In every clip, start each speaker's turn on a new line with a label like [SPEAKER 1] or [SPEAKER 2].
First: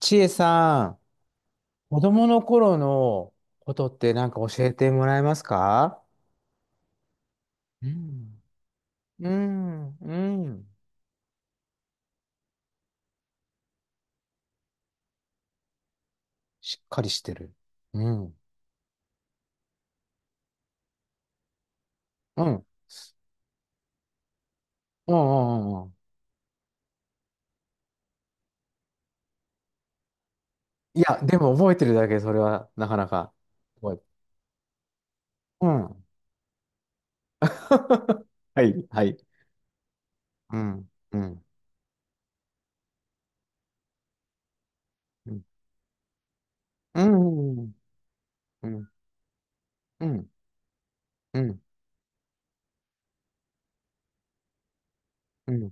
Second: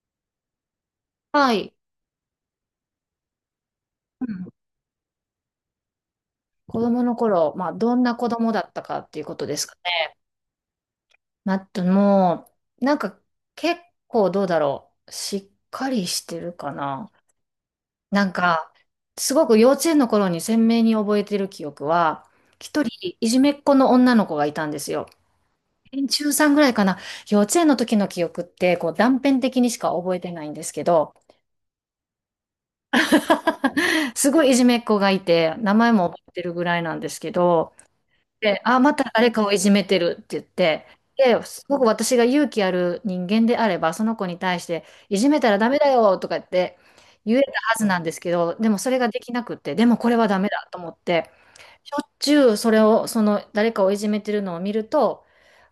[SPEAKER 1] ちえさん、
[SPEAKER 2] はい。
[SPEAKER 1] 子供の頃のことって
[SPEAKER 2] う
[SPEAKER 1] なんか
[SPEAKER 2] ん
[SPEAKER 1] 教えてもらえますか？
[SPEAKER 2] 子供の頃、まあ、
[SPEAKER 1] う
[SPEAKER 2] どんな子
[SPEAKER 1] ん。
[SPEAKER 2] 供だったかっていう
[SPEAKER 1] う
[SPEAKER 2] ことですか
[SPEAKER 1] ん、
[SPEAKER 2] ね。
[SPEAKER 1] うん。
[SPEAKER 2] まあ、あともう、なんか、結構どうだろう。しっかりしてるか
[SPEAKER 1] しっかり
[SPEAKER 2] な。
[SPEAKER 1] してる。うん。う
[SPEAKER 2] なん
[SPEAKER 1] ん。
[SPEAKER 2] か、すごく幼稚園の頃に鮮明に覚えてる記憶は、
[SPEAKER 1] うん、う
[SPEAKER 2] 一人、いじめっ子の女の子がいたんですよ。
[SPEAKER 1] ん、うんうん。
[SPEAKER 2] 中さんぐらいかな。幼稚園の時の記憶って、こう、断片的にしか覚えてないんですけ
[SPEAKER 1] い
[SPEAKER 2] ど、
[SPEAKER 1] や、でも覚えてるだけ、それはなかなか。すごい。
[SPEAKER 2] すごいいじめっ子がいて、
[SPEAKER 1] う
[SPEAKER 2] 名前
[SPEAKER 1] ん。
[SPEAKER 2] も覚えてるぐらいなんですけど、で、
[SPEAKER 1] は
[SPEAKER 2] あ、
[SPEAKER 1] い、
[SPEAKER 2] ま
[SPEAKER 1] は
[SPEAKER 2] た
[SPEAKER 1] い。
[SPEAKER 2] 誰かをいじめてるって言っ
[SPEAKER 1] う
[SPEAKER 2] て、
[SPEAKER 1] ん、う
[SPEAKER 2] で、
[SPEAKER 1] ん、
[SPEAKER 2] すごく私が勇気ある人間であれば、その子に対して、いじ
[SPEAKER 1] う
[SPEAKER 2] め
[SPEAKER 1] ん。
[SPEAKER 2] たらダメだよとか言って
[SPEAKER 1] う
[SPEAKER 2] 言えた
[SPEAKER 1] ん、うん、
[SPEAKER 2] はずなんですけど、
[SPEAKER 1] う
[SPEAKER 2] でもそ
[SPEAKER 1] ん、
[SPEAKER 2] れができなくって、でも
[SPEAKER 1] う
[SPEAKER 2] これは
[SPEAKER 1] ん、
[SPEAKER 2] ダメだと思って、
[SPEAKER 1] うん、
[SPEAKER 2] しょっちゅうそれを、その誰かをいじめてるのを見ると、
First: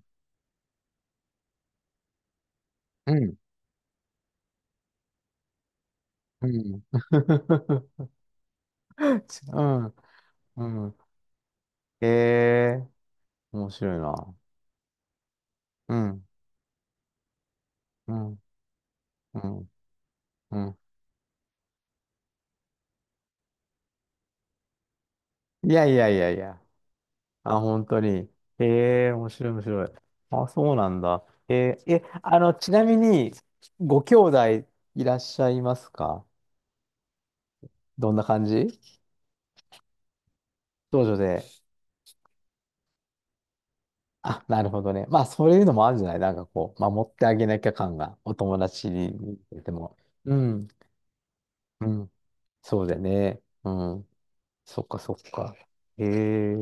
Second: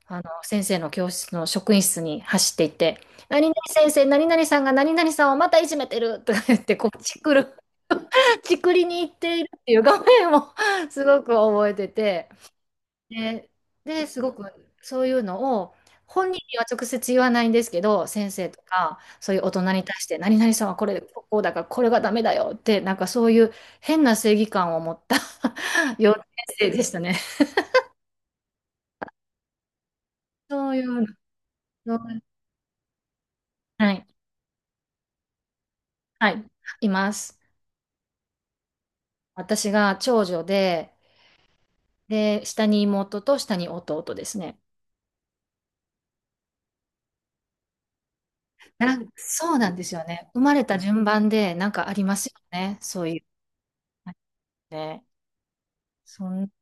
[SPEAKER 2] あの、先生の教室の職員室に走っていって、
[SPEAKER 1] うん、うん。
[SPEAKER 2] 何々先生、何々さんが何々さんをまたいじめてるとか
[SPEAKER 1] うん
[SPEAKER 2] 言
[SPEAKER 1] う
[SPEAKER 2] って、
[SPEAKER 1] ん。
[SPEAKER 2] こう、チクる、
[SPEAKER 1] う
[SPEAKER 2] チクりに行っ
[SPEAKER 1] ん
[SPEAKER 2] ているっ
[SPEAKER 1] う
[SPEAKER 2] ていう
[SPEAKER 1] んうん
[SPEAKER 2] 画面を
[SPEAKER 1] うんうんうんうんうんうんうん。
[SPEAKER 2] すごく覚えて
[SPEAKER 1] え
[SPEAKER 2] て、
[SPEAKER 1] え、
[SPEAKER 2] で、
[SPEAKER 1] 面白い
[SPEAKER 2] で、すご
[SPEAKER 1] な。
[SPEAKER 2] くそういうのを
[SPEAKER 1] うん。
[SPEAKER 2] 本人には直接言わないんですけど、
[SPEAKER 1] う
[SPEAKER 2] 先
[SPEAKER 1] ん。
[SPEAKER 2] 生とかそう
[SPEAKER 1] う
[SPEAKER 2] いう大
[SPEAKER 1] ん、
[SPEAKER 2] 人に対して、何々
[SPEAKER 1] う
[SPEAKER 2] さんは
[SPEAKER 1] ん。
[SPEAKER 2] これ、こうだからこれがダメだよって、なんかそういう変な正義感を持った
[SPEAKER 1] いやい や
[SPEAKER 2] 幼
[SPEAKER 1] い
[SPEAKER 2] 稚
[SPEAKER 1] やいや。
[SPEAKER 2] 園生でしたね。
[SPEAKER 1] あ、本当に。ええ、面白い面白い。あ、
[SPEAKER 2] そ
[SPEAKER 1] そう
[SPEAKER 2] ういう
[SPEAKER 1] なん
[SPEAKER 2] の、
[SPEAKER 1] だ。えー、え、あの、ちなみに、
[SPEAKER 2] は
[SPEAKER 1] ご
[SPEAKER 2] い、
[SPEAKER 1] 兄弟いらっしゃいますか？
[SPEAKER 2] はい、います。
[SPEAKER 1] どんな感じ？
[SPEAKER 2] 私が長女で、
[SPEAKER 1] 長女で。
[SPEAKER 2] で、下に妹と下に弟です
[SPEAKER 1] あ、
[SPEAKER 2] ね。
[SPEAKER 1] なるほどね。まあ、そういうのもあるんじゃない、なんかこう、守ってあげなきゃ感が、お友達に
[SPEAKER 2] そう
[SPEAKER 1] 出て
[SPEAKER 2] なんです
[SPEAKER 1] も。
[SPEAKER 2] よね。
[SPEAKER 1] う
[SPEAKER 2] 生まれ
[SPEAKER 1] ん、
[SPEAKER 2] た順番でなん
[SPEAKER 1] う
[SPEAKER 2] かあり
[SPEAKER 1] ん。
[SPEAKER 2] ますよね。
[SPEAKER 1] そうだよ
[SPEAKER 2] そういう。
[SPEAKER 1] ね。うん。そっか
[SPEAKER 2] ね。
[SPEAKER 1] そっか。え
[SPEAKER 2] そんな
[SPEAKER 1] え、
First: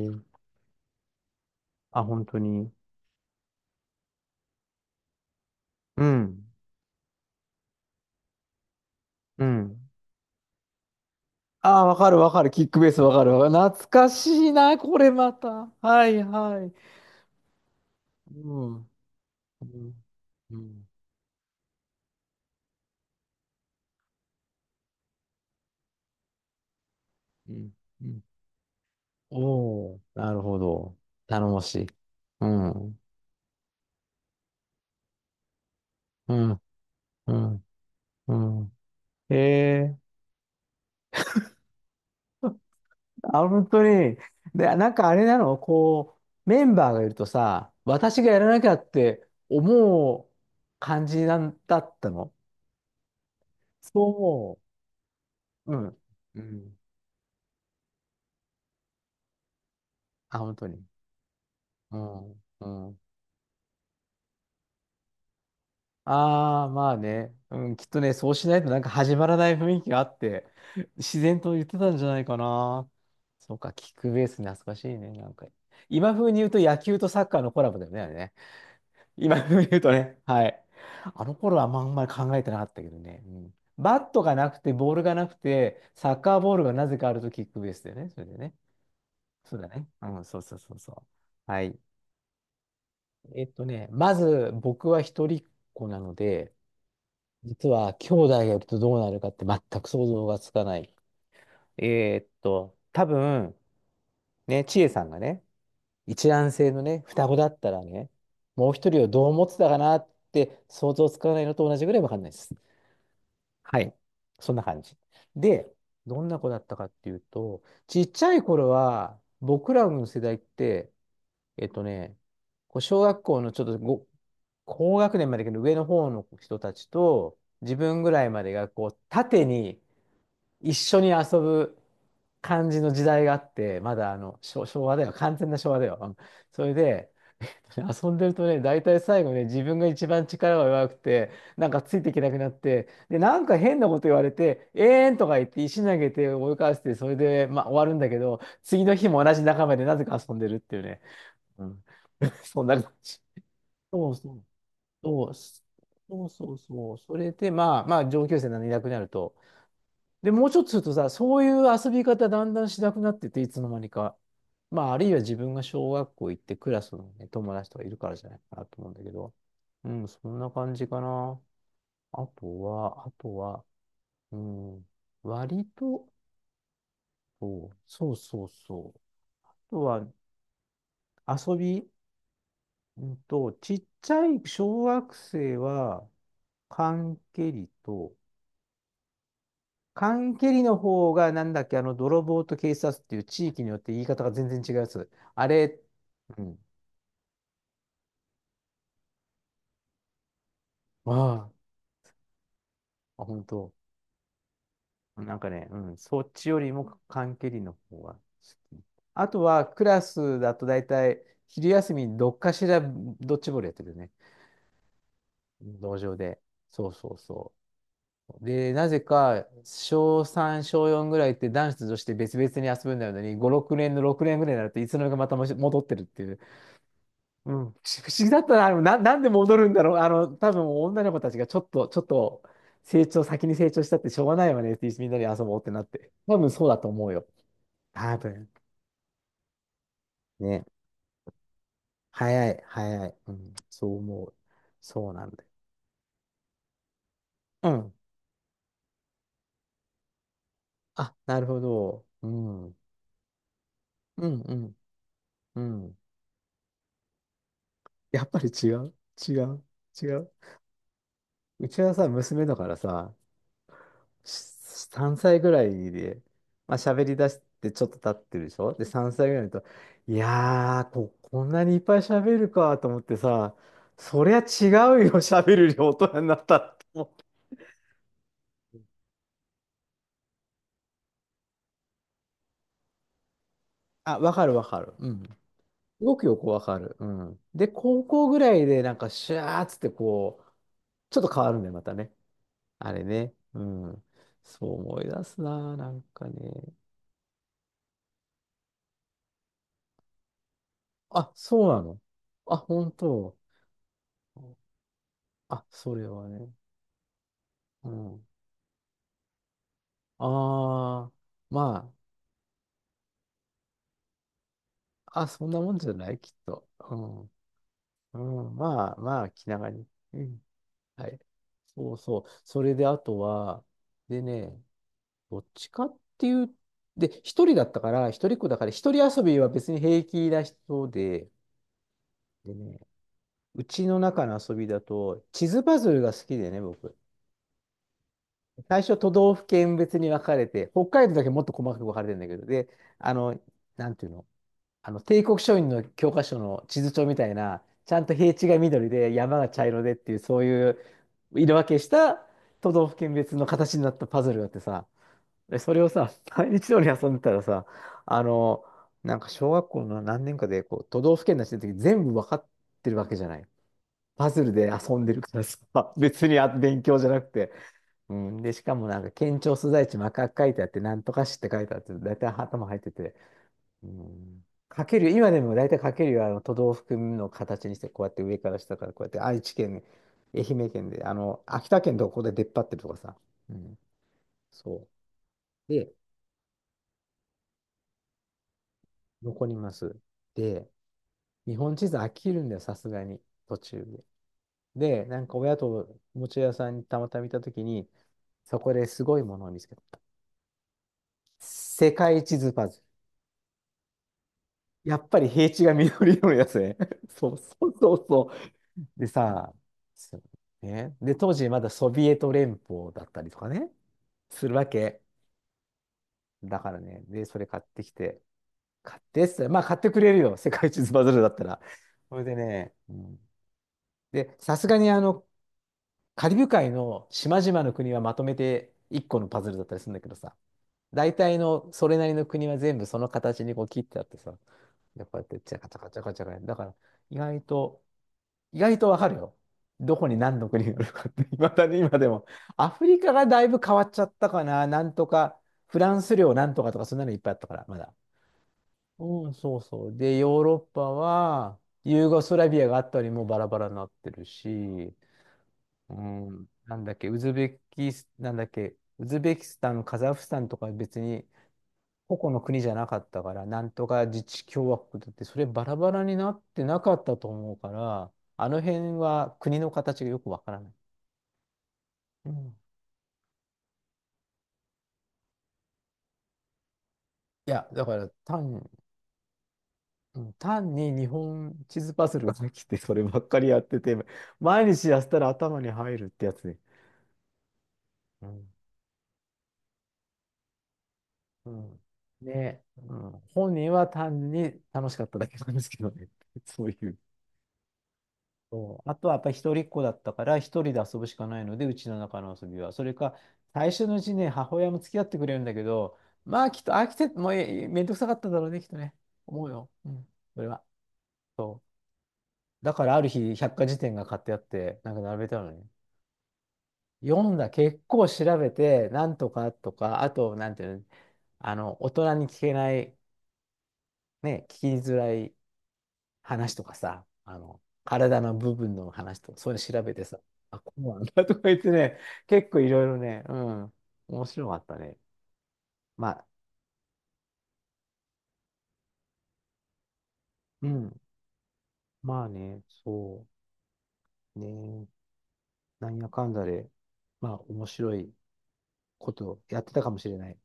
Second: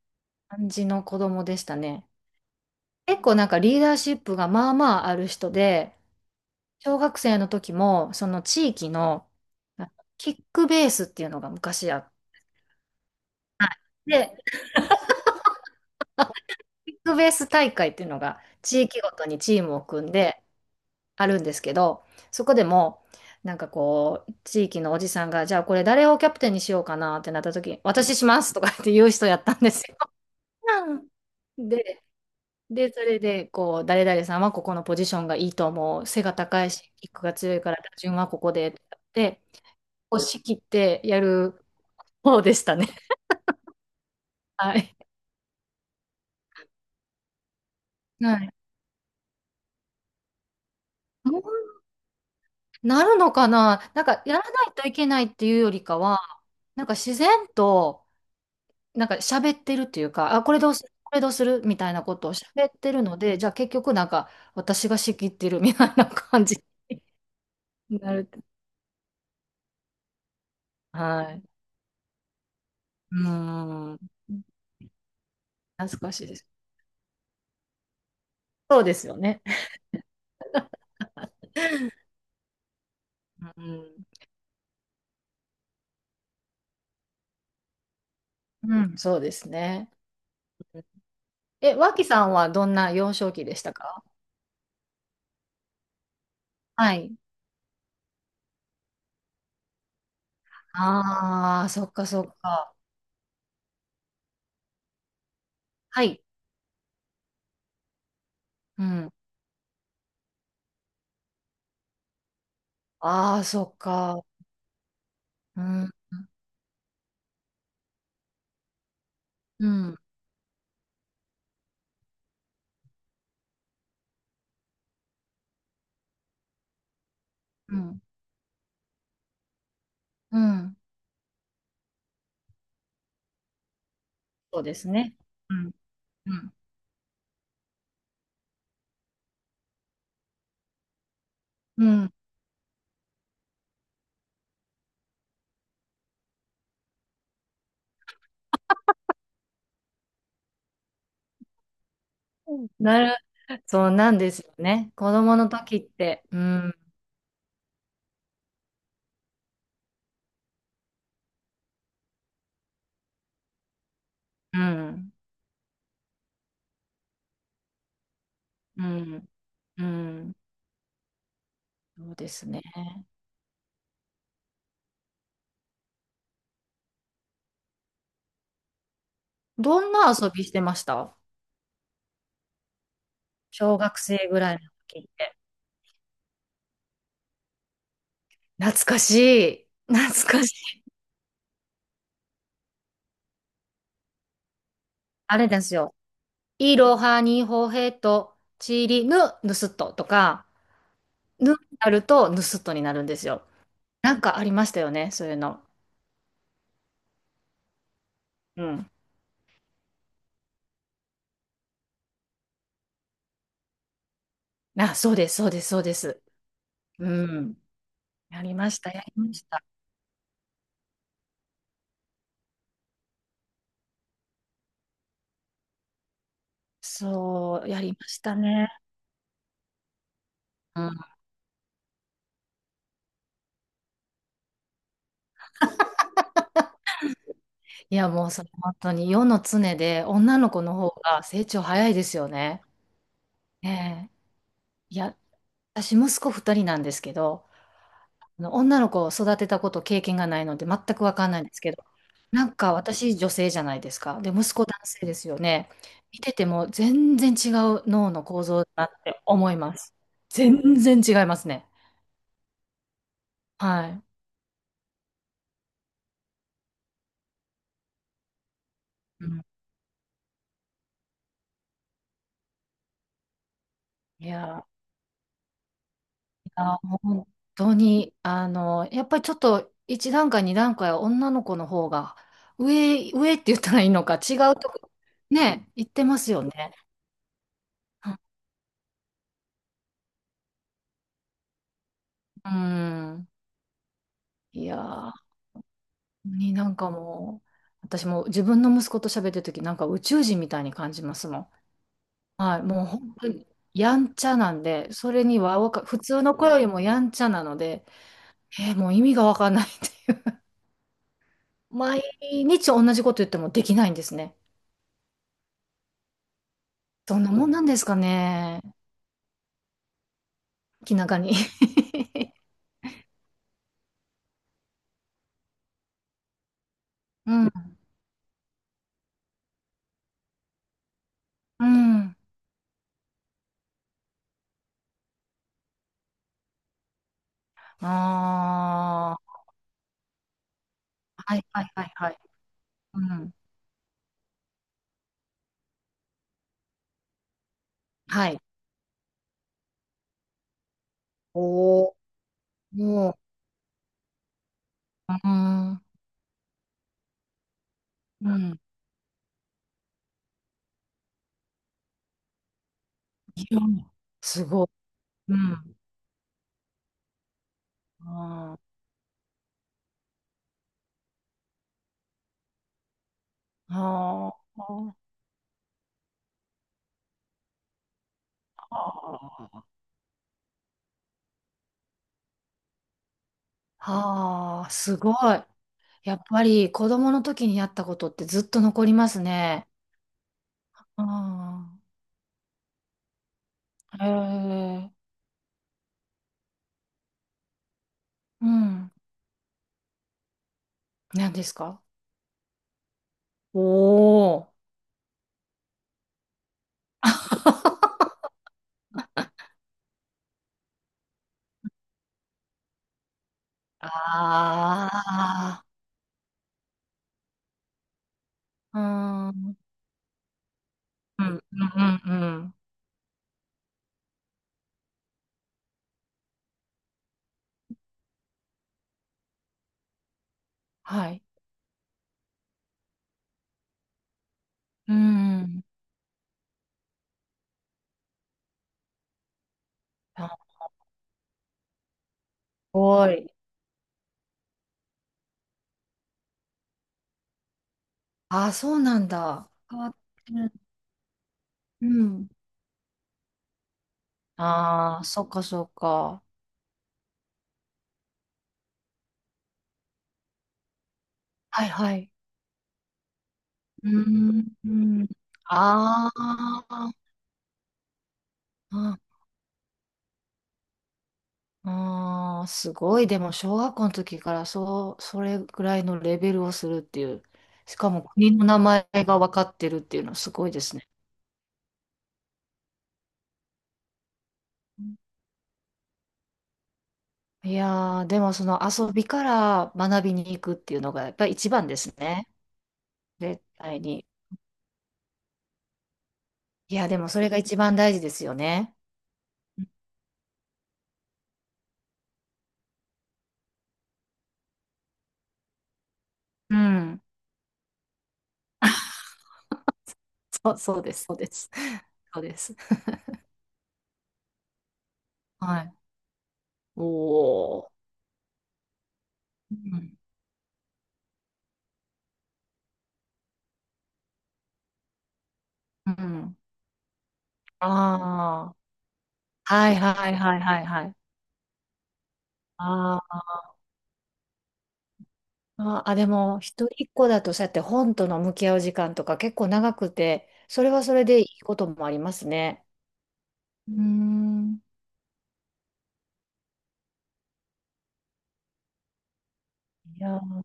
[SPEAKER 2] 感じの子供でした
[SPEAKER 1] あ、
[SPEAKER 2] ね。
[SPEAKER 1] 本当に。
[SPEAKER 2] 結構なんかリーダーシップがまあまあある人で、
[SPEAKER 1] うん、
[SPEAKER 2] 小学生の時もその地域の
[SPEAKER 1] うん。
[SPEAKER 2] あキックベースっていうのが
[SPEAKER 1] ああ、
[SPEAKER 2] 昔
[SPEAKER 1] わ
[SPEAKER 2] あっ
[SPEAKER 1] か
[SPEAKER 2] て、
[SPEAKER 1] るわかる。キックベースわかるわか
[SPEAKER 2] は
[SPEAKER 1] る。懐か
[SPEAKER 2] い。
[SPEAKER 1] し
[SPEAKER 2] で、
[SPEAKER 1] いな、これまた。はいはい。
[SPEAKER 2] キックベース大会っていうのが
[SPEAKER 1] うん。
[SPEAKER 2] 地域ごとにチー
[SPEAKER 1] う
[SPEAKER 2] ムを
[SPEAKER 1] ん。
[SPEAKER 2] 組んで
[SPEAKER 1] うん。
[SPEAKER 2] あるんですけど、そこでもなんかこう、地域のおじさんが、じゃあこれ誰をキャプテンにしようかなってなっ
[SPEAKER 1] う
[SPEAKER 2] た時
[SPEAKER 1] ん。
[SPEAKER 2] に、
[SPEAKER 1] う
[SPEAKER 2] 私
[SPEAKER 1] ん。
[SPEAKER 2] しますとかって言う人やったんです
[SPEAKER 1] お
[SPEAKER 2] よ。
[SPEAKER 1] おー、なるほど。頼も
[SPEAKER 2] うん。
[SPEAKER 1] しい。
[SPEAKER 2] で、
[SPEAKER 1] う
[SPEAKER 2] で、そ
[SPEAKER 1] ん。
[SPEAKER 2] れで、こう、誰々さんはここのポジションがいいと思う。背が
[SPEAKER 1] うん。
[SPEAKER 2] 高いし、キックが
[SPEAKER 1] う
[SPEAKER 2] 強い
[SPEAKER 1] ん。
[SPEAKER 2] から、打順は
[SPEAKER 1] う
[SPEAKER 2] ここ
[SPEAKER 1] ん。
[SPEAKER 2] で、
[SPEAKER 1] へ
[SPEAKER 2] で、
[SPEAKER 1] え。
[SPEAKER 2] 押し切ってやる方でしたね。
[SPEAKER 1] あ、本当に。で、
[SPEAKER 2] は
[SPEAKER 1] なん
[SPEAKER 2] い。
[SPEAKER 1] かあれなのこう、メンバーがいるとさ、私が
[SPEAKER 2] は
[SPEAKER 1] やら
[SPEAKER 2] い。
[SPEAKER 1] なきゃって思う感じな
[SPEAKER 2] そ
[SPEAKER 1] ん
[SPEAKER 2] う
[SPEAKER 1] だったの？
[SPEAKER 2] なるのかな、なんか、やらな
[SPEAKER 1] そ
[SPEAKER 2] いといけないっていうよ
[SPEAKER 1] う。う
[SPEAKER 2] り
[SPEAKER 1] ん。
[SPEAKER 2] かは、
[SPEAKER 1] うん。
[SPEAKER 2] なんか自然と、なんか喋ってるっていうか、
[SPEAKER 1] あ、
[SPEAKER 2] あ、こ
[SPEAKER 1] 本
[SPEAKER 2] れ
[SPEAKER 1] 当
[SPEAKER 2] どうす
[SPEAKER 1] に。
[SPEAKER 2] る、これどうするみたい
[SPEAKER 1] う
[SPEAKER 2] なことを
[SPEAKER 1] ん。
[SPEAKER 2] 喋っ
[SPEAKER 1] う
[SPEAKER 2] て
[SPEAKER 1] ん。
[SPEAKER 2] るので、じゃあ結局なんか、私が仕切ってるみたいな感じ
[SPEAKER 1] ああ、まあね。うん、きっ
[SPEAKER 2] に
[SPEAKER 1] とね、
[SPEAKER 2] なる。
[SPEAKER 1] そうしないとなんか始まらない雰囲気があって、自
[SPEAKER 2] は
[SPEAKER 1] 然
[SPEAKER 2] い。
[SPEAKER 1] と言ってたんじゃないかな。
[SPEAKER 2] う
[SPEAKER 1] そうか、キ
[SPEAKER 2] ー
[SPEAKER 1] ッ
[SPEAKER 2] ん。
[SPEAKER 1] クベース懐かしいね、なんか。
[SPEAKER 2] 懐か
[SPEAKER 1] 今
[SPEAKER 2] しい
[SPEAKER 1] 風
[SPEAKER 2] で
[SPEAKER 1] に
[SPEAKER 2] す。
[SPEAKER 1] 言うと野球とサッカーのコラボだよね、あれね。
[SPEAKER 2] そうですよ
[SPEAKER 1] 今
[SPEAKER 2] ね。
[SPEAKER 1] 風に言うとね、はい。あの頃はあんまり考えてなかったけどね。う
[SPEAKER 2] う
[SPEAKER 1] ん、バ
[SPEAKER 2] ん。
[SPEAKER 1] ットがなくて、ボールがなくて、サッカーボールがなぜかあるとキックベースだよね、それでね。
[SPEAKER 2] うん、そうです
[SPEAKER 1] そうだね。
[SPEAKER 2] ね。
[SPEAKER 1] うん、そうそうそうそう。は
[SPEAKER 2] え、
[SPEAKER 1] い。
[SPEAKER 2] 脇さんはどんな幼少期でしたか？
[SPEAKER 1] まず僕は一人っ子なので、
[SPEAKER 2] はい。
[SPEAKER 1] 実は兄弟がいるとどうなるかって全く想像がつかない。
[SPEAKER 2] ああ、そっかそっか。
[SPEAKER 1] 多分、ね、千恵さんがね、
[SPEAKER 2] はい。
[SPEAKER 1] 一卵性のね、双子だったらね、もう
[SPEAKER 2] う
[SPEAKER 1] 一人を
[SPEAKER 2] ん。
[SPEAKER 1] どう思ってたかなって想像つかないのと同じぐらいわかんないです。
[SPEAKER 2] ああ、そっ
[SPEAKER 1] はい。
[SPEAKER 2] か。
[SPEAKER 1] そんな感じ。
[SPEAKER 2] う
[SPEAKER 1] で、
[SPEAKER 2] ん、
[SPEAKER 1] どんな子だったかっていうと、ちっちゃい頃は、
[SPEAKER 2] う
[SPEAKER 1] 僕ら
[SPEAKER 2] ん、
[SPEAKER 1] の世代って、えっとね、こう小学校のちょっとご高学年までの上の方の人たちと、自
[SPEAKER 2] う
[SPEAKER 1] 分
[SPEAKER 2] ん、
[SPEAKER 1] ぐらいまでがこう縦に
[SPEAKER 2] う
[SPEAKER 1] 一
[SPEAKER 2] ん。
[SPEAKER 1] 緒に遊ぶ感じの時代があって、まだあの、
[SPEAKER 2] そう
[SPEAKER 1] 昭
[SPEAKER 2] で
[SPEAKER 1] 昭
[SPEAKER 2] す
[SPEAKER 1] 和だよ。
[SPEAKER 2] ね。
[SPEAKER 1] 完全
[SPEAKER 2] う
[SPEAKER 1] な昭
[SPEAKER 2] ん、
[SPEAKER 1] 和だよ。うん。
[SPEAKER 2] うん、
[SPEAKER 1] それで、遊んでるとね、大体最後ね、自分が一番力が弱くて、なんか
[SPEAKER 2] う
[SPEAKER 1] ついて
[SPEAKER 2] ん。
[SPEAKER 1] いけなくなって、で、なんか変なこと言われて、えーんとか言って石投げて追い返して、それで、まあ、終わるんだけど、次の日も同じ仲間でなぜか遊んでるっていうね。うん。そんな感
[SPEAKER 2] なる、
[SPEAKER 1] じ。
[SPEAKER 2] そう
[SPEAKER 1] そ
[SPEAKER 2] な
[SPEAKER 1] う
[SPEAKER 2] んで
[SPEAKER 1] そ
[SPEAKER 2] す
[SPEAKER 1] う。
[SPEAKER 2] よね。子
[SPEAKER 1] そう
[SPEAKER 2] 供の
[SPEAKER 1] そ
[SPEAKER 2] 時って。
[SPEAKER 1] う
[SPEAKER 2] う
[SPEAKER 1] そう
[SPEAKER 2] ん、
[SPEAKER 1] そう。それで、まあ、まあ、上級生なのにいなくなると、で、もうちょっとするとさ、そういう遊び方だんだんしなくなってて、いつの間にか。
[SPEAKER 2] う
[SPEAKER 1] まあ、あるい
[SPEAKER 2] ん、
[SPEAKER 1] は自分が小学校行ってクラスのね、友達とかいるからじゃないかなと
[SPEAKER 2] う
[SPEAKER 1] 思うんだけ
[SPEAKER 2] ん、
[SPEAKER 1] ど。
[SPEAKER 2] う
[SPEAKER 1] うん、そ
[SPEAKER 2] ん。
[SPEAKER 1] んな感じかな。
[SPEAKER 2] そう
[SPEAKER 1] あ
[SPEAKER 2] ですね。
[SPEAKER 1] とは、あとは、うん、割と、そうそうそうそう。あ
[SPEAKER 2] ど
[SPEAKER 1] と
[SPEAKER 2] ん
[SPEAKER 1] は、
[SPEAKER 2] な遊びしてました？
[SPEAKER 1] 遊び、ち
[SPEAKER 2] 小
[SPEAKER 1] っ
[SPEAKER 2] 学
[SPEAKER 1] ち
[SPEAKER 2] 生
[SPEAKER 1] ゃい
[SPEAKER 2] ぐらいの
[SPEAKER 1] 小
[SPEAKER 2] 時っ
[SPEAKER 1] 学
[SPEAKER 2] て。
[SPEAKER 1] 生は、缶蹴りと、
[SPEAKER 2] 懐かしい。懐
[SPEAKER 1] 缶
[SPEAKER 2] か
[SPEAKER 1] 蹴
[SPEAKER 2] し
[SPEAKER 1] りの
[SPEAKER 2] い。
[SPEAKER 1] 方が、なんだっけ、あの、泥棒と警察っていう地域によって言い方が全然違うやつ。
[SPEAKER 2] あ
[SPEAKER 1] あ
[SPEAKER 2] れです
[SPEAKER 1] れ、
[SPEAKER 2] よ。
[SPEAKER 1] うん。
[SPEAKER 2] イロハニホヘとチリヌ、ヌスットとか、
[SPEAKER 1] あ
[SPEAKER 2] ヌになるとヌスットになるんで
[SPEAKER 1] あ、あ、
[SPEAKER 2] す
[SPEAKER 1] 本
[SPEAKER 2] よ。
[SPEAKER 1] 当。
[SPEAKER 2] なんかありましたよね、そうい
[SPEAKER 1] な
[SPEAKER 2] う
[SPEAKER 1] んか
[SPEAKER 2] の。
[SPEAKER 1] ね、うん、そっちよりも缶蹴りの方が好
[SPEAKER 2] う
[SPEAKER 1] き。
[SPEAKER 2] ん。
[SPEAKER 1] あとは、クラスだと大体、昼休みにどっかしらドッジボールやってるよね。
[SPEAKER 2] あ、そうです、そうです、そうで
[SPEAKER 1] 道場
[SPEAKER 2] す。
[SPEAKER 1] で。そうそ
[SPEAKER 2] う
[SPEAKER 1] うそ
[SPEAKER 2] ん。や
[SPEAKER 1] う。
[SPEAKER 2] りま
[SPEAKER 1] で、
[SPEAKER 2] し
[SPEAKER 1] な
[SPEAKER 2] た、
[SPEAKER 1] ぜ
[SPEAKER 2] やりまし
[SPEAKER 1] か、
[SPEAKER 2] た。
[SPEAKER 1] 小3、小4ぐらいって男子と女子って別々に遊ぶんだよね。5、6年の6年ぐらいになると、いつの間にかまた戻ってるっていう。うん、
[SPEAKER 2] そう、やりま
[SPEAKER 1] 不
[SPEAKER 2] し
[SPEAKER 1] 思議
[SPEAKER 2] た
[SPEAKER 1] だったな。
[SPEAKER 2] ね。
[SPEAKER 1] あのな、なんで戻るんだろう。あの、多分
[SPEAKER 2] う
[SPEAKER 1] 女
[SPEAKER 2] ん。
[SPEAKER 1] の子たちがちょっと成長、先に成長したってしょうがないわねって、みんなで遊ぼうってなって。多分そうだと思うよ。
[SPEAKER 2] いや、
[SPEAKER 1] 多
[SPEAKER 2] もうそれ
[SPEAKER 1] 分。
[SPEAKER 2] 本当に世の常で女の子
[SPEAKER 1] ね。
[SPEAKER 2] の方が成長早いですよ
[SPEAKER 1] 早い、
[SPEAKER 2] ね。
[SPEAKER 1] 早い。うん、そう
[SPEAKER 2] ねえ。
[SPEAKER 1] 思う。
[SPEAKER 2] い
[SPEAKER 1] そう
[SPEAKER 2] や、
[SPEAKER 1] なんだよ。
[SPEAKER 2] 私息子二人なんですけど、
[SPEAKER 1] うん。
[SPEAKER 2] あの女の子を育てたこと経験がないので全くわ
[SPEAKER 1] あ、
[SPEAKER 2] かんな
[SPEAKER 1] な
[SPEAKER 2] いん
[SPEAKER 1] る
[SPEAKER 2] で
[SPEAKER 1] ほ
[SPEAKER 2] すけど、
[SPEAKER 1] ど。う
[SPEAKER 2] なん
[SPEAKER 1] ん。う
[SPEAKER 2] か
[SPEAKER 1] ん、
[SPEAKER 2] 私女性じゃないですか。
[SPEAKER 1] う
[SPEAKER 2] で、息子男
[SPEAKER 1] ん、
[SPEAKER 2] 性ですよ
[SPEAKER 1] う
[SPEAKER 2] ね。
[SPEAKER 1] ん。
[SPEAKER 2] 見てても全然違う脳
[SPEAKER 1] や
[SPEAKER 2] の
[SPEAKER 1] っぱ
[SPEAKER 2] 構
[SPEAKER 1] り
[SPEAKER 2] 造
[SPEAKER 1] 違
[SPEAKER 2] だなっ
[SPEAKER 1] う
[SPEAKER 2] て
[SPEAKER 1] 違
[SPEAKER 2] 思い
[SPEAKER 1] う
[SPEAKER 2] ます。
[SPEAKER 1] 違う。
[SPEAKER 2] 全然違いますね。
[SPEAKER 1] うちはさ、娘だからさ、
[SPEAKER 2] はい。
[SPEAKER 1] 3歳ぐらいで、まあ、喋り出してちょっと経ってるでしょ。で、3
[SPEAKER 2] う
[SPEAKER 1] 歳ぐ
[SPEAKER 2] ん、
[SPEAKER 1] らいだと、いやー、こんなにいっぱい喋るかと思ってさ、そりゃ
[SPEAKER 2] い
[SPEAKER 1] 違うよ、喋る量大人になった
[SPEAKER 2] や
[SPEAKER 1] っ
[SPEAKER 2] ー
[SPEAKER 1] て思って。
[SPEAKER 2] 本当に、あの、やっぱりちょっと一段階、二段階は女の子の方が上、上って言ったらいいのか、
[SPEAKER 1] あ、わ
[SPEAKER 2] 違
[SPEAKER 1] かる
[SPEAKER 2] う
[SPEAKER 1] わ
[SPEAKER 2] と
[SPEAKER 1] か
[SPEAKER 2] こ、
[SPEAKER 1] る。うん。す
[SPEAKER 2] ね、言って
[SPEAKER 1] ご
[SPEAKER 2] ま
[SPEAKER 1] く
[SPEAKER 2] す
[SPEAKER 1] よ
[SPEAKER 2] よ
[SPEAKER 1] く
[SPEAKER 2] ね。
[SPEAKER 1] わかる。うん。で、高校ぐらいでなんかシャーっつってこう、ちょっと変わるんだよ、またね。
[SPEAKER 2] う
[SPEAKER 1] あれ
[SPEAKER 2] ん。
[SPEAKER 1] ね。うん。
[SPEAKER 2] い
[SPEAKER 1] そう
[SPEAKER 2] や
[SPEAKER 1] 思い出
[SPEAKER 2] ー
[SPEAKER 1] すなあなんかね。
[SPEAKER 2] に、なんかもう、私も自分の息子と喋ってる時なんか宇宙人みたいに感じます
[SPEAKER 1] あ、
[SPEAKER 2] もん。
[SPEAKER 1] そうなの。あ、
[SPEAKER 2] はい、もう
[SPEAKER 1] 本
[SPEAKER 2] 本当
[SPEAKER 1] 当。
[SPEAKER 2] にやんちゃなんで、それには
[SPEAKER 1] あ、
[SPEAKER 2] わか、
[SPEAKER 1] そ
[SPEAKER 2] 普
[SPEAKER 1] れ
[SPEAKER 2] 通
[SPEAKER 1] は
[SPEAKER 2] の子
[SPEAKER 1] ね。
[SPEAKER 2] よりもやんちゃなので、
[SPEAKER 1] うん。
[SPEAKER 2] えーもう意味がわかんないっていう。
[SPEAKER 1] ああ、ま
[SPEAKER 2] 毎日同じこと言ってもできないんですね。
[SPEAKER 1] あ、あ、そんなもんじゃない、きっと。う
[SPEAKER 2] どん
[SPEAKER 1] ん。
[SPEAKER 2] なもんなんですか
[SPEAKER 1] うん、
[SPEAKER 2] ね。
[SPEAKER 1] まあ、まあ、気長に。うん。
[SPEAKER 2] 気
[SPEAKER 1] は
[SPEAKER 2] 長
[SPEAKER 1] い。
[SPEAKER 2] に。
[SPEAKER 1] そうそう。それで、あとは、でね、どっちかっていう、で、
[SPEAKER 2] う
[SPEAKER 1] 一
[SPEAKER 2] ん、
[SPEAKER 1] 人だったから、一人っ子だから、一人遊びは別に平気な人で、
[SPEAKER 2] うん。
[SPEAKER 1] でね、うちの中の遊びだと、地図パズルが好きでね、僕。最初、都
[SPEAKER 2] あ
[SPEAKER 1] 道府県別に分かれて、北海道
[SPEAKER 2] あ、
[SPEAKER 1] だけ
[SPEAKER 2] は
[SPEAKER 1] もっ
[SPEAKER 2] い
[SPEAKER 1] と
[SPEAKER 2] は
[SPEAKER 1] 細
[SPEAKER 2] い
[SPEAKER 1] か
[SPEAKER 2] は
[SPEAKER 1] く
[SPEAKER 2] い
[SPEAKER 1] 分かれて
[SPEAKER 2] は
[SPEAKER 1] る
[SPEAKER 2] い。
[SPEAKER 1] んだけど、で、
[SPEAKER 2] う
[SPEAKER 1] あ
[SPEAKER 2] ん。
[SPEAKER 1] の、なんていうの、帝国書院の教科書の地図帳みたいな、ちゃんと
[SPEAKER 2] は
[SPEAKER 1] 平
[SPEAKER 2] い。
[SPEAKER 1] 地が緑で山が茶色でっていう、そういう
[SPEAKER 2] お
[SPEAKER 1] 色分けし
[SPEAKER 2] お、
[SPEAKER 1] た都道府県
[SPEAKER 2] も
[SPEAKER 1] 別の形になったパズルがあってさ、
[SPEAKER 2] う、う
[SPEAKER 1] で、それ
[SPEAKER 2] ん、
[SPEAKER 1] をさ、毎日のように遊んでたらさ、あ
[SPEAKER 2] うん。
[SPEAKER 1] の、なんか小学校の何年かでこう都道府県出してる時全部分かってるわけじゃな
[SPEAKER 2] い
[SPEAKER 1] い。
[SPEAKER 2] や
[SPEAKER 1] パズ
[SPEAKER 2] す
[SPEAKER 1] ル
[SPEAKER 2] ごい。
[SPEAKER 1] で遊んでる
[SPEAKER 2] う
[SPEAKER 1] からさ、
[SPEAKER 2] ん。
[SPEAKER 1] 別に勉強じゃなくて。うん、で、
[SPEAKER 2] あ
[SPEAKER 1] し
[SPEAKER 2] ー
[SPEAKER 1] かもなんか県庁所在地真っ赤く書いてあって、なんとか市って書いてあって、だいたい頭入ってて、う
[SPEAKER 2] あ
[SPEAKER 1] ん。
[SPEAKER 2] ー、
[SPEAKER 1] か
[SPEAKER 2] は
[SPEAKER 1] ける、今でも大体かけるよ、あの都道府県の形にして、こうやって上から下からこうやって愛
[SPEAKER 2] あ、
[SPEAKER 1] 知県、愛媛県で、あの、秋田県どこで出っ張ってるとかさ。うん。
[SPEAKER 2] はあー、
[SPEAKER 1] そ
[SPEAKER 2] すごい。
[SPEAKER 1] う。で、
[SPEAKER 2] やっぱり子供の時にやったことってずっと残ります
[SPEAKER 1] 残り
[SPEAKER 2] ね。
[SPEAKER 1] ます。で、
[SPEAKER 2] あ
[SPEAKER 1] 日本地図飽きるんだよ、さすがに、途中で。
[SPEAKER 2] あ、へえ、
[SPEAKER 1] で、なんか親とおもちゃ屋さんにたまたま見たときに、
[SPEAKER 2] う
[SPEAKER 1] そこで
[SPEAKER 2] ん。
[SPEAKER 1] すごいものを見つけた。
[SPEAKER 2] 何ですか？
[SPEAKER 1] 世界地図パズル。
[SPEAKER 2] おおー。
[SPEAKER 1] やっぱり平地が緑色のやつね。そうそうそう。でさ、そうね。で、当時まだソビエト連邦だったりとかね、するわけ。
[SPEAKER 2] あ
[SPEAKER 1] だからね、で、それ買ってきて、
[SPEAKER 2] あ、
[SPEAKER 1] 買ってっつっ
[SPEAKER 2] う
[SPEAKER 1] た
[SPEAKER 2] ん、
[SPEAKER 1] ら
[SPEAKER 2] うん、
[SPEAKER 1] まあ買ってくれるよ、世界地図バズる
[SPEAKER 2] うん、
[SPEAKER 1] だ
[SPEAKER 2] う
[SPEAKER 1] ったら。
[SPEAKER 2] ん。
[SPEAKER 1] それ
[SPEAKER 2] う
[SPEAKER 1] で
[SPEAKER 2] ん。
[SPEAKER 1] ね、うん、で、さすがにあの、カリブ海の島々の国はまとめて1個のパズルだったりするんだけどさ、
[SPEAKER 2] は
[SPEAKER 1] 大
[SPEAKER 2] い。
[SPEAKER 1] 体のそれなりの国は全部その形にこう切ってあってさ、
[SPEAKER 2] う
[SPEAKER 1] でこうやってチャ
[SPEAKER 2] ん。
[SPEAKER 1] カチャカチャカチャカやるだから、意外と、意外とわかるよ。どこに
[SPEAKER 2] あ、
[SPEAKER 1] 何の
[SPEAKER 2] す
[SPEAKER 1] 国があるかって、いまだに今でも。アフリ
[SPEAKER 2] ご
[SPEAKER 1] カが
[SPEAKER 2] い。
[SPEAKER 1] だいぶ変わっちゃったかな。なんとか、フランス領なんとかとか、そんなのいっぱいあったから、まだ。
[SPEAKER 2] ああ、そうなん
[SPEAKER 1] うん、
[SPEAKER 2] だ。
[SPEAKER 1] そう
[SPEAKER 2] 変わ
[SPEAKER 1] そう。
[SPEAKER 2] っ
[SPEAKER 1] で、
[SPEAKER 2] て
[SPEAKER 1] ヨー
[SPEAKER 2] る。
[SPEAKER 1] ロッパは、
[SPEAKER 2] う
[SPEAKER 1] ユーゴ
[SPEAKER 2] ん。
[SPEAKER 1] スラビアがあったりもうバラバラになってるし、
[SPEAKER 2] ああ、そっか、そっ
[SPEAKER 1] う
[SPEAKER 2] か。
[SPEAKER 1] ん、なんだっけ、ウズベキス、なんだっけ、ウズベキスタン、カザフスタンとか別に
[SPEAKER 2] はい、はい。
[SPEAKER 1] 個々の国じゃなかったから、なんと
[SPEAKER 2] う
[SPEAKER 1] か自
[SPEAKER 2] ー
[SPEAKER 1] 治共和国
[SPEAKER 2] ん。
[SPEAKER 1] だって、それバラバラ
[SPEAKER 2] あ
[SPEAKER 1] になってな
[SPEAKER 2] あ、
[SPEAKER 1] かったと思うから、あの辺
[SPEAKER 2] あ
[SPEAKER 1] は国の形がよくわからない。う
[SPEAKER 2] あー、
[SPEAKER 1] ん、
[SPEAKER 2] すごい。でも、小学校の時からそう、それぐらいのレベルをするっていう。
[SPEAKER 1] いや、
[SPEAKER 2] し
[SPEAKER 1] だ
[SPEAKER 2] か
[SPEAKER 1] か
[SPEAKER 2] も、
[SPEAKER 1] ら
[SPEAKER 2] 国の名
[SPEAKER 1] 単、
[SPEAKER 2] 前が分かってるっていうのは
[SPEAKER 1] う
[SPEAKER 2] す
[SPEAKER 1] ん
[SPEAKER 2] ごいで
[SPEAKER 1] 単
[SPEAKER 2] すね。
[SPEAKER 1] に日本地図パズルができて、そればっかりやってて、毎日やったら頭に入るってやつで。
[SPEAKER 2] いやー、で
[SPEAKER 1] う
[SPEAKER 2] も、そ
[SPEAKER 1] ん
[SPEAKER 2] の遊びから学びに行くっていうのが、やっぱり一
[SPEAKER 1] う
[SPEAKER 2] 番で
[SPEAKER 1] ん
[SPEAKER 2] すね。
[SPEAKER 1] ね、うん、
[SPEAKER 2] 絶
[SPEAKER 1] 本人
[SPEAKER 2] 対
[SPEAKER 1] は
[SPEAKER 2] に。
[SPEAKER 1] 単に楽しかっただけなんですけどね。そう
[SPEAKER 2] い
[SPEAKER 1] い
[SPEAKER 2] や、で
[SPEAKER 1] う。
[SPEAKER 2] も、それが一番大事ですよね。
[SPEAKER 1] そう。あとはやっぱり一人っ子だったから、一人で遊ぶしかないので、うちの中の遊びは。それか、最初のうちね、母親も付き合ってくれるんだけど、まあ、
[SPEAKER 2] う
[SPEAKER 1] きっと飽き
[SPEAKER 2] ん。
[SPEAKER 1] て、もうええめんどくさかっただろうね、きっとね。思うよ。うん。それ
[SPEAKER 2] そう、
[SPEAKER 1] は。
[SPEAKER 2] そうです、そうです。
[SPEAKER 1] そ
[SPEAKER 2] そうです。
[SPEAKER 1] う。だから、ある日、百科事典が買ってあって、なんか並べたの
[SPEAKER 2] は
[SPEAKER 1] ね。
[SPEAKER 2] い。お
[SPEAKER 1] 読んだ、
[SPEAKER 2] ー。
[SPEAKER 1] 結構調べて、なんとか
[SPEAKER 2] う
[SPEAKER 1] と
[SPEAKER 2] ん。
[SPEAKER 1] か、あと、なんていうの、あの、大人に聞けない、ね、聞きづらい
[SPEAKER 2] うん。
[SPEAKER 1] 話とかさ、あの、体の部
[SPEAKER 2] ああ、
[SPEAKER 1] 分の話とか、そういうの
[SPEAKER 2] はい
[SPEAKER 1] 調べて
[SPEAKER 2] はい
[SPEAKER 1] さ、
[SPEAKER 2] はい
[SPEAKER 1] あ、
[SPEAKER 2] はい
[SPEAKER 1] こう
[SPEAKER 2] はい。
[SPEAKER 1] なんだ とか言ってね、結構いろいろ
[SPEAKER 2] あ
[SPEAKER 1] ね、うん、面白かったね。
[SPEAKER 2] あ、あ、で
[SPEAKER 1] まあ、
[SPEAKER 2] も一人っ子だとそうやって本との向き合う時間とか結構長くて、そ
[SPEAKER 1] う
[SPEAKER 2] れはそ
[SPEAKER 1] ん、
[SPEAKER 2] れでいいこともありま
[SPEAKER 1] ま
[SPEAKER 2] す
[SPEAKER 1] あね、
[SPEAKER 2] ね。
[SPEAKER 1] そ
[SPEAKER 2] うー
[SPEAKER 1] う
[SPEAKER 2] ん。
[SPEAKER 1] ね、なんやかんだで、まあ、面白いことをやってたかも
[SPEAKER 2] い
[SPEAKER 1] しれ
[SPEAKER 2] や、
[SPEAKER 1] ない。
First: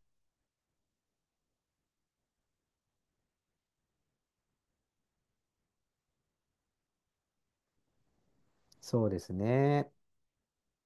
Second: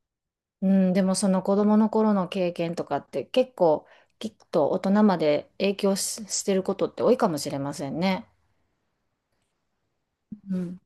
[SPEAKER 2] うん、でもその子供の頃の経験とかって結構きっと大人まで影響し、してることって多いかもしれませんね。
[SPEAKER 1] そうですね。
[SPEAKER 2] うん。